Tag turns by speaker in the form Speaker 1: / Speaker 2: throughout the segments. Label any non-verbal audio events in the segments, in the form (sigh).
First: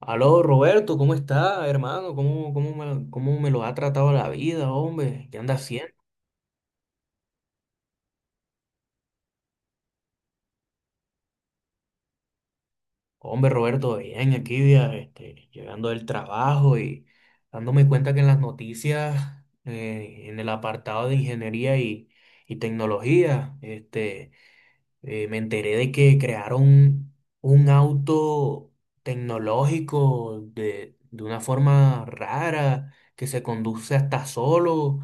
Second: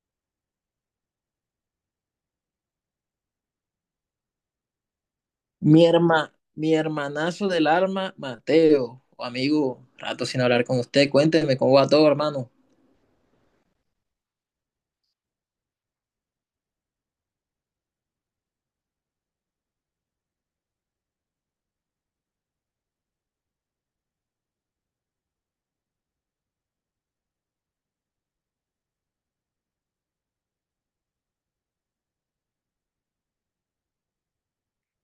Speaker 1: Aló, Roberto, ¿cómo está, hermano? ¿Cómo me lo ha tratado la vida, hombre? ¿Qué anda
Speaker 2: Mi
Speaker 1: haciendo?
Speaker 2: herma, mi hermanazo del alma Mateo, o amigo, rato sin hablar con usted, cuénteme cómo va todo, hermano.
Speaker 1: Hombre, Roberto, bien, aquí ya, este, llegando del trabajo y dándome cuenta que en las noticias, en el apartado de ingeniería y tecnología, este, me enteré de que crearon un auto tecnológico de una forma rara, que se conduce hasta solo.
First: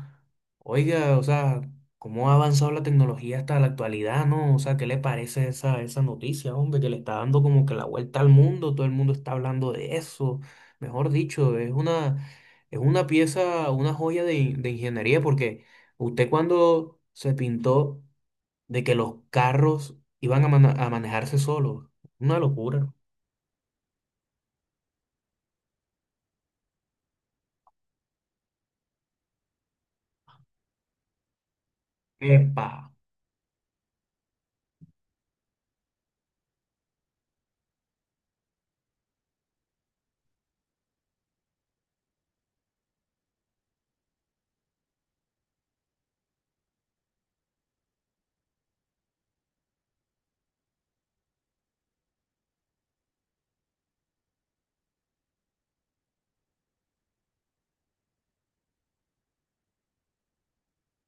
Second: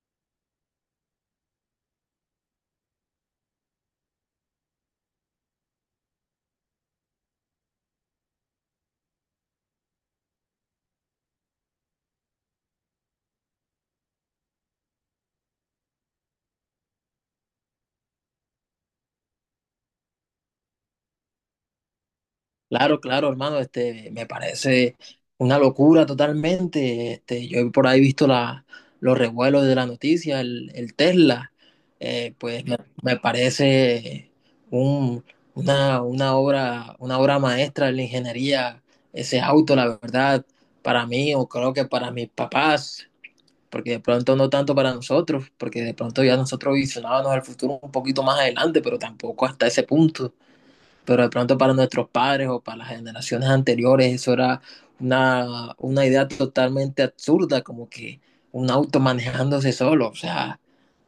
Speaker 1: Oiga, o sea, ¿cómo ha avanzado la tecnología hasta la actualidad, no? O sea, ¿qué le parece esa noticia, hombre, que le está dando como que la vuelta al mundo? Todo el mundo está hablando de eso. Mejor dicho, es una pieza, una joya de ingeniería, porque usted cuando se pintó de que los carros iban a manejarse solos, una locura.
Speaker 2: Claro, claro, hermano, me parece una locura totalmente. Yo he por ahí visto los revuelos de la noticia, el Tesla, pues
Speaker 1: ¡Epa!
Speaker 2: me parece un, una obra maestra de la ingeniería, ese auto, la verdad, para mí, o creo que para mis papás, porque de pronto no tanto para nosotros, porque de pronto ya nosotros visionábamos el futuro un poquito más adelante, pero tampoco hasta ese punto, pero de pronto para nuestros padres o para las generaciones anteriores eso era una idea totalmente absurda, como que un auto manejándose solo, o sea,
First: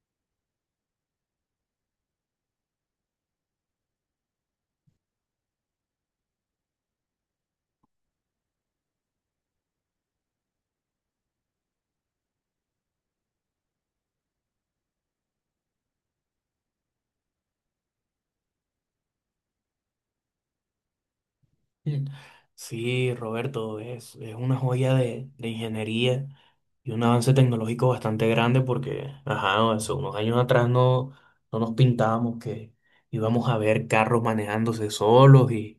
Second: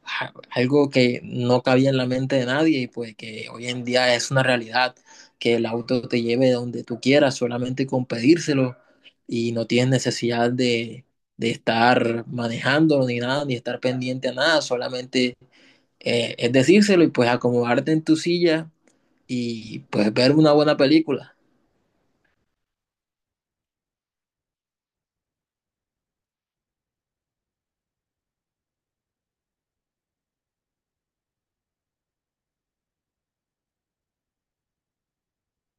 Speaker 2: algo que no cabía en la mente de nadie y pues que hoy en día es una realidad, que el auto te lleve donde tú quieras solamente con pedírselo y no tienes necesidad de estar manejándolo ni nada, ni estar pendiente a nada, solamente es decírselo y pues acomodarte en tu silla y pues ver una buena película.
Speaker 1: (laughs) Mm. Sí, Roberto, es una joya de ingeniería y un avance tecnológico bastante grande porque, ajá, hace unos años atrás no nos pintábamos que íbamos a ver carros manejándose solos y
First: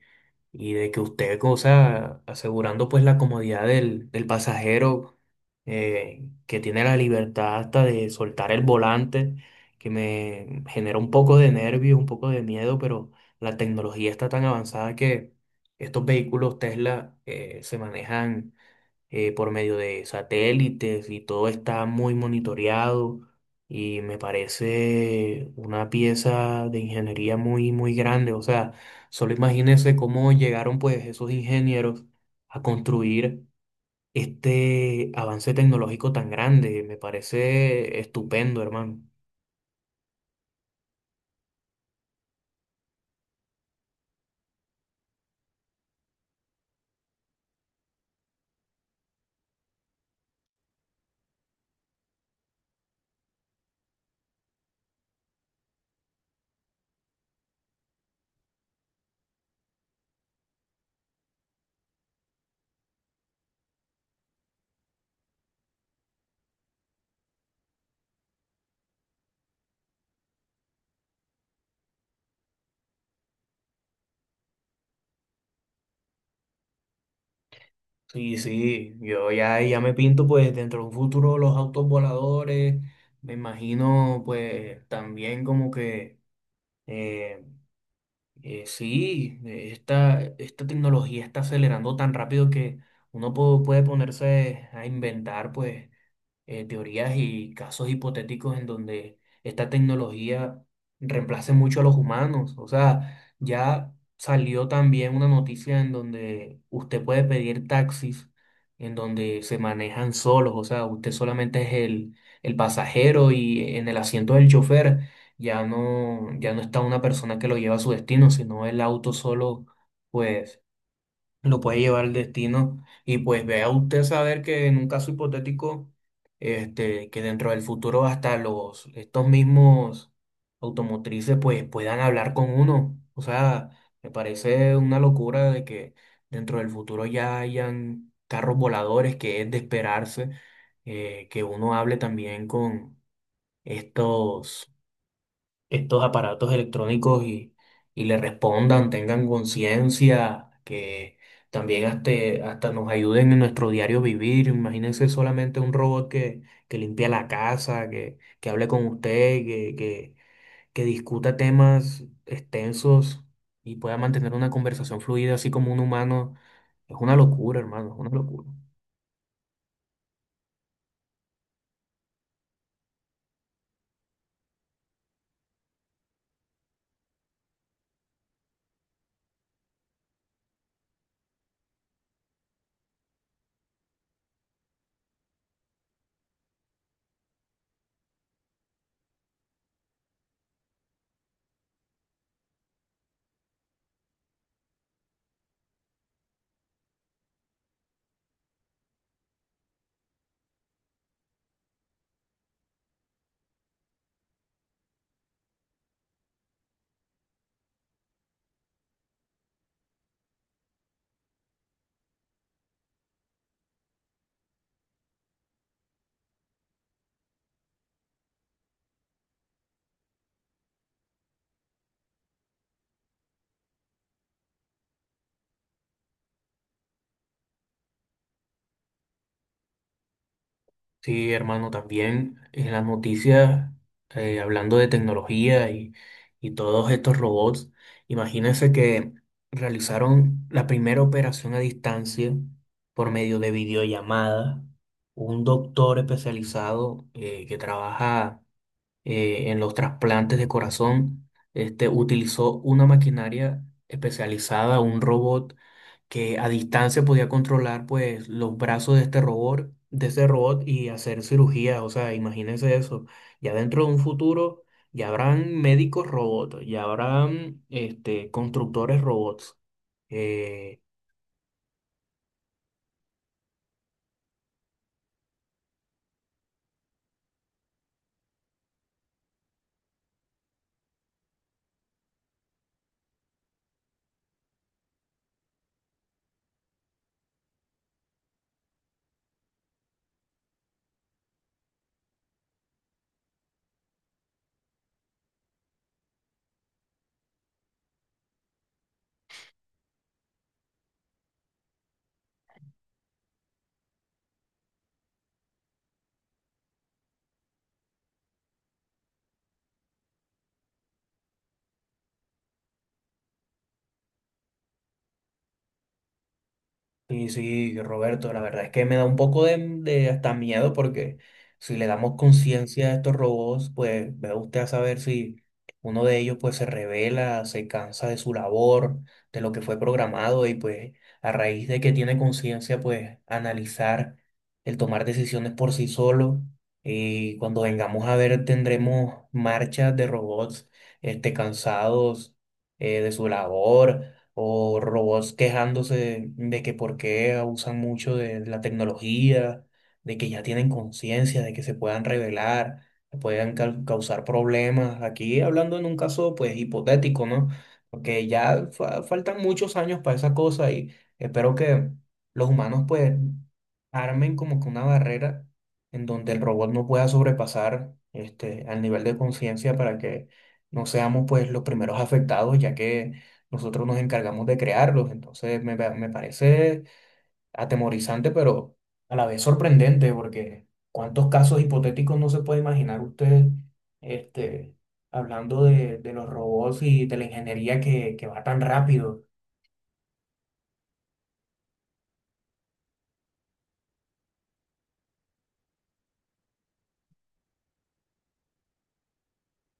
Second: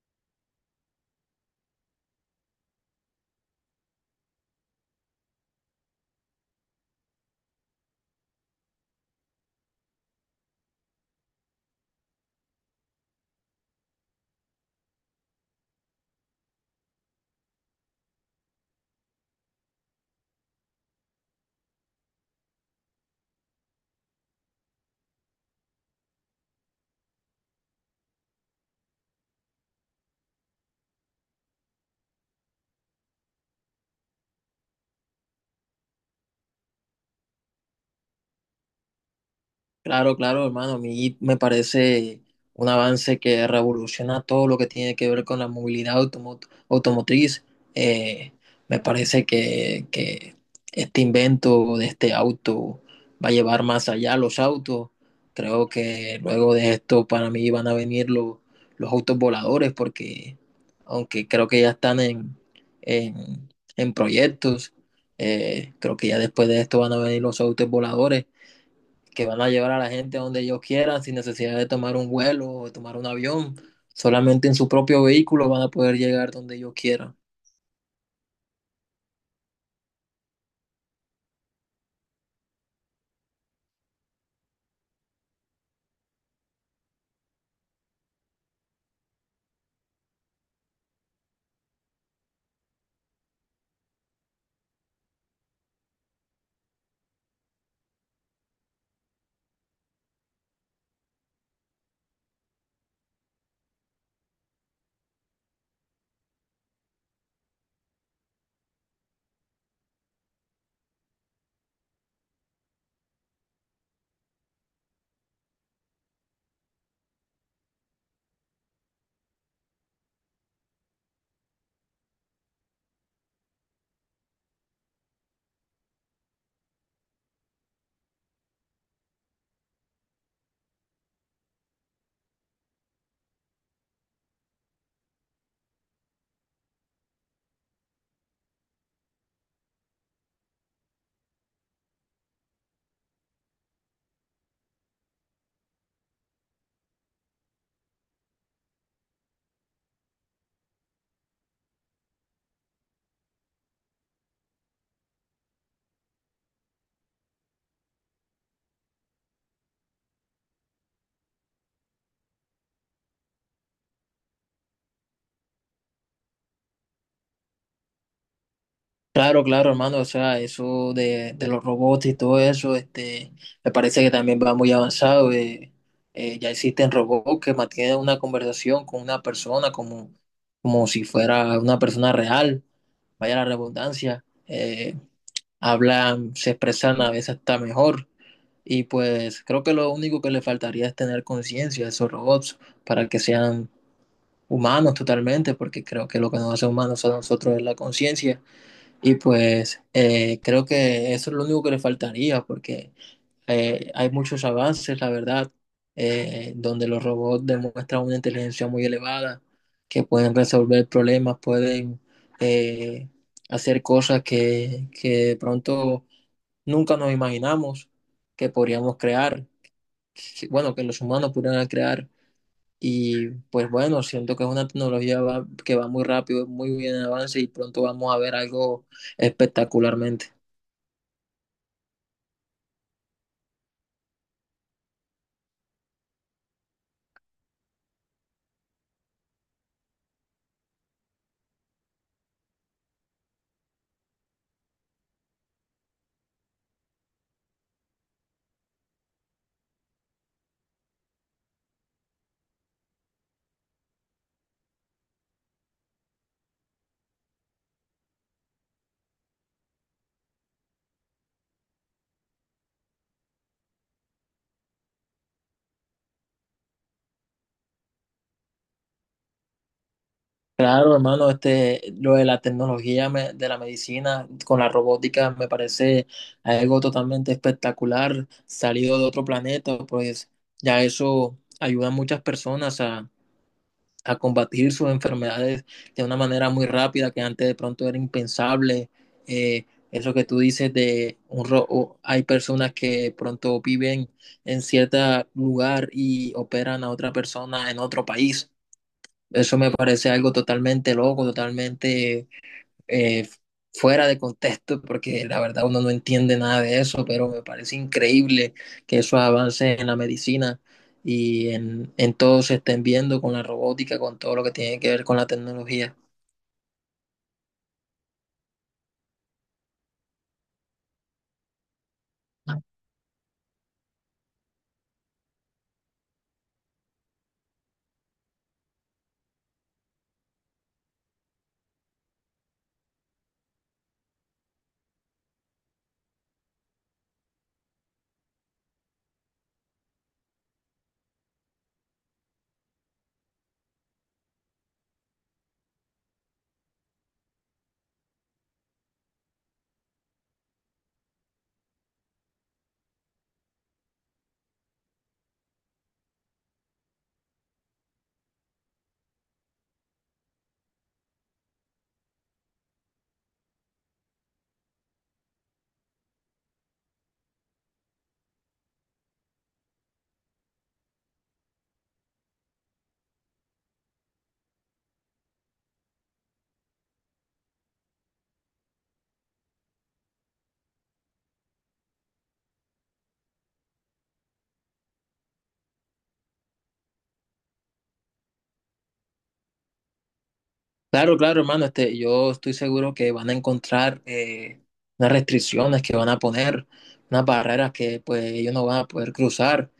Speaker 1: y de que usted, o sea, asegurando pues la comodidad del pasajero, que tiene la libertad hasta de soltar el volante, que me genera un poco de nervio, un poco de miedo, pero la tecnología está tan avanzada que estos vehículos Tesla se manejan, por medio de satélites, y todo está muy monitoreado y me parece una pieza de ingeniería muy, muy grande. O sea, solo imagínense cómo llegaron pues esos ingenieros a construir este avance tecnológico tan grande. Me parece estupendo, hermano.
Speaker 2: Claro, claro, hermano. A mí me parece un avance que revoluciona todo lo que tiene que ver con la movilidad automotriz. Eh, Me parece que este invento de este auto va a llevar más allá los autos. Creo que luego de esto para mí van a venir los autos voladores porque aunque creo que ya están en, en proyectos, creo que ya después de esto van a venir los autos voladores que van a llevar a la gente a donde ellos quieran sin necesidad de tomar un vuelo o de tomar un avión. Solamente en su propio vehículo van a poder llegar donde ellos quieran.
Speaker 1: Sí, sí, ya me pinto pues dentro de un futuro los autos voladores, me imagino pues también como que sí, esta esta, tecnología está acelerando tan rápido que uno puede ponerse a inventar, pues, teorías y casos hipotéticos en donde esta tecnología reemplace mucho a los humanos. O sea, ya salió también una noticia en donde usted puede pedir taxis, en donde se manejan solos, o sea, usted solamente es el pasajero, y en el asiento del chofer ya no, ya no está una persona que lo lleva a su destino, sino el auto solo, pues lo puede llevar el destino. Y pues vea usted saber que en un caso hipotético, este, que dentro del futuro hasta estos mismos automotrices pues puedan hablar con uno. O sea, me parece una locura de que dentro del futuro ya hayan carros voladores, que es de esperarse, que uno hable también con estos estos aparatos electrónicos y le respondan, tengan conciencia, que también hasta nos ayuden en nuestro diario vivir. Imagínense solamente un robot que limpia la casa, que hable con usted, que discuta temas extensos y pueda mantener una conversación fluida, así como un humano. Es una locura, hermano, es una locura.
Speaker 2: Claro, claro, hermano, o sea, eso de los robots y todo eso, me parece que también va muy avanzado. Ya existen robots que mantienen una conversación con una persona como si fuera una persona real, vaya la redundancia. Hablan, se expresan a veces hasta mejor. Y pues creo que lo único que le faltaría es tener conciencia de esos robots para que sean humanos totalmente, porque creo que lo que nos hace humanos a nosotros es la conciencia. Y pues creo que eso es lo único que le faltaría, porque hay muchos avances, la verdad, donde los robots demuestran una inteligencia muy elevada, que pueden resolver problemas, pueden eh, hacer cosas que de pronto nunca nos imaginamos que podríamos crear bueno, que los humanos pudieran crear. Y pues bueno, siento que es una tecnología que va muy rápido, muy bien en avance y pronto vamos a ver algo espectacularmente.
Speaker 1: Sí, hermano, también en las noticias, hablando de tecnología y todos estos robots, imagínense que realizaron la primera operación a distancia por medio de videollamada. Un doctor especializado, que trabaja, en los trasplantes de corazón, este, utilizó una maquinaria especializada, un robot que a distancia podía controlar pues los brazos de este robot, y hacer cirugía. O sea, imagínense eso. Ya dentro de un futuro ya habrán médicos robots, ya habrán, este, constructores robots. Eh,
Speaker 2: Claro, hermano, este, lo de la tecnología de la medicina con la robótica me parece algo totalmente espectacular, salido de otro planeta, pues ya eso ayuda a muchas personas a combatir sus enfermedades de una manera muy rápida que antes de pronto era impensable. Eh, Eso que tú dices de un ro hay personas que pronto viven en cierto lugar y operan a otra persona en otro país. Eso me parece algo totalmente loco, totalmente, eh, fuera de contexto, porque la verdad uno no entiende nada de eso, pero me parece increíble que esos avances en la medicina y en todo se estén viendo con la robótica, con todo lo que tiene que ver con la tecnología.
Speaker 1: Sí, sí, Roberto, la verdad es que me da un poco de hasta miedo porque si le damos conciencia a estos robots, pues vea usted a saber si uno de ellos pues se revela, se cansa de su labor, de lo que fue programado, y pues a raíz de que tiene conciencia pues analizar el tomar decisiones por sí solo, y cuando vengamos a ver tendremos marchas de robots, este, cansados, de su labor, o robots quejándose de que por qué abusan mucho de la tecnología, de que ya tienen conciencia, de que se puedan revelar, que puedan causar problemas. Aquí hablando en un caso pues hipotético, ¿no? Porque ya faltan muchos años para esa cosa y espero que los humanos pues armen como que una barrera en donde el robot no pueda sobrepasar este al nivel de conciencia, para que no seamos pues los primeros afectados, ya que nosotros nos encargamos de crearlos. Entonces me parece atemorizante, pero a la vez sorprendente, porque cuántos casos hipotéticos no se puede imaginar usted, este, hablando de los robots y de la ingeniería que va tan rápido.
Speaker 2: Claro, claro, hermano, yo estoy seguro que van a encontrar unas restricciones que van a poner, unas barreras que pues ellos no van a poder cruzar,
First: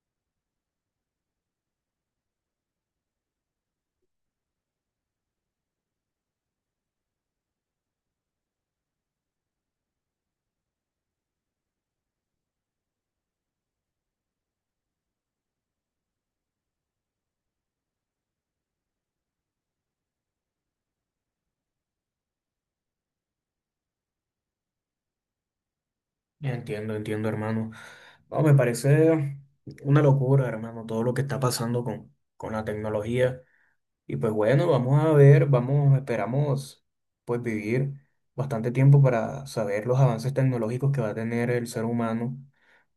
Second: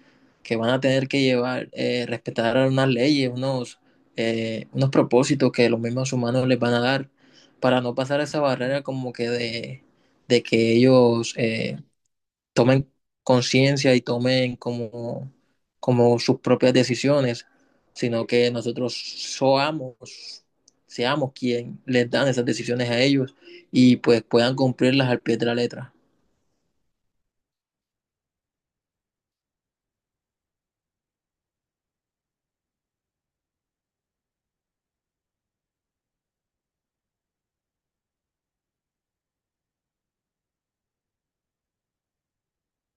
Speaker 2: que van a tener que llevar, respetar unas leyes, unos propósitos que los mismos humanos les van a dar para no pasar esa barrera como que de que ellos tomen conciencia y tomen como, como sus propias decisiones, sino que nosotros seamos quien les dan esas decisiones a ellos y pues puedan cumplirlas al pie de la letra.
Speaker 1: Entiendo, entiendo, hermano. No, me parece una locura, hermano, todo lo que está pasando con la tecnología. Y pues bueno, vamos a ver, vamos, esperamos pues vivir bastante tiempo para saber los avances tecnológicos que va a tener el ser humano.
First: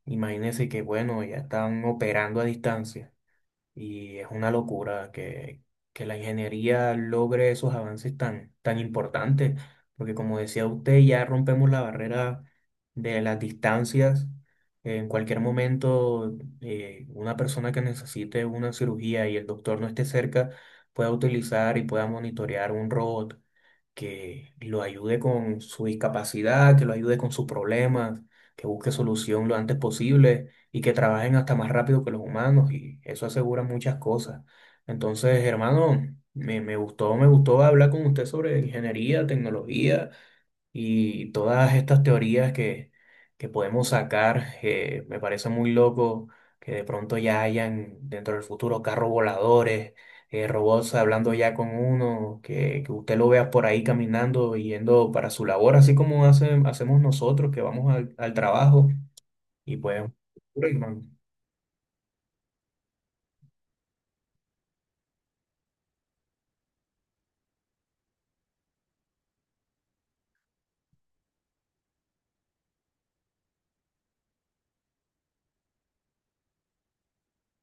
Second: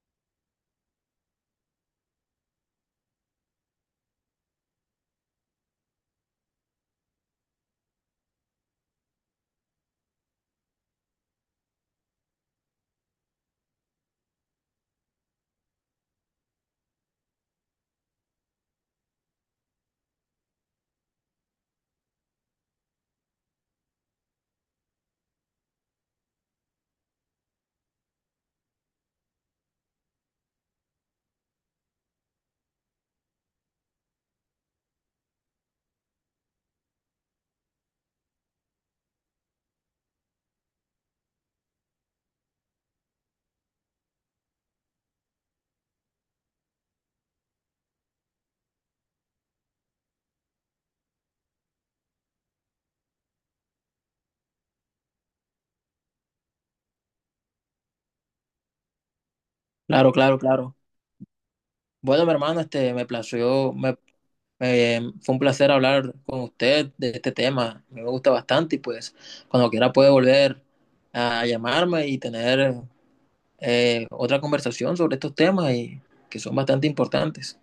Speaker 1: Imagínense que bueno, ya están operando a distancia. Y es una locura que la ingeniería logre esos avances tan, tan importantes, porque como decía usted, ya rompemos la barrera de las distancias. En cualquier momento, una persona que necesite una cirugía y el doctor no esté cerca pueda utilizar y pueda monitorear un robot que lo ayude con su discapacidad, que lo ayude con sus problemas, que busque solución lo antes posible y que trabajen hasta más rápido que los humanos, y eso asegura muchas cosas. Entonces, hermano, me gustó hablar con usted sobre ingeniería, tecnología y todas estas teorías que podemos sacar, me parece muy loco que de pronto ya hayan dentro del futuro carros voladores, robots hablando ya con uno, que usted lo vea por ahí caminando, yendo para su labor, así como hacemos nosotros que vamos al, al trabajo. Y pues,
Speaker 2: Claro, claro, claro.
Speaker 1: Rickman,
Speaker 2: Bueno, mi hermano, me plació, fue un placer hablar con usted de este tema. Me gusta bastante y pues cuando quiera puede volver a llamarme y tener otra conversación sobre estos temas y que son bastante importantes.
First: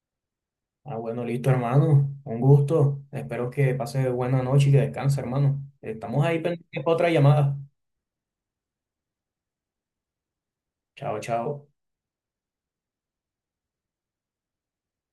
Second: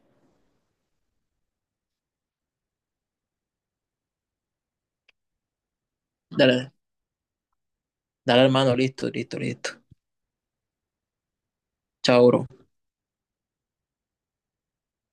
Speaker 1: ah, bueno, listo, hermano, un gusto. Espero que pase buena noche y que descanse, hermano. Estamos ahí
Speaker 2: Dale,
Speaker 1: pendientes para otra llamada.
Speaker 2: dale hermano, listo, listo, listo.
Speaker 1: Chao, chao.
Speaker 2: Chao, bro.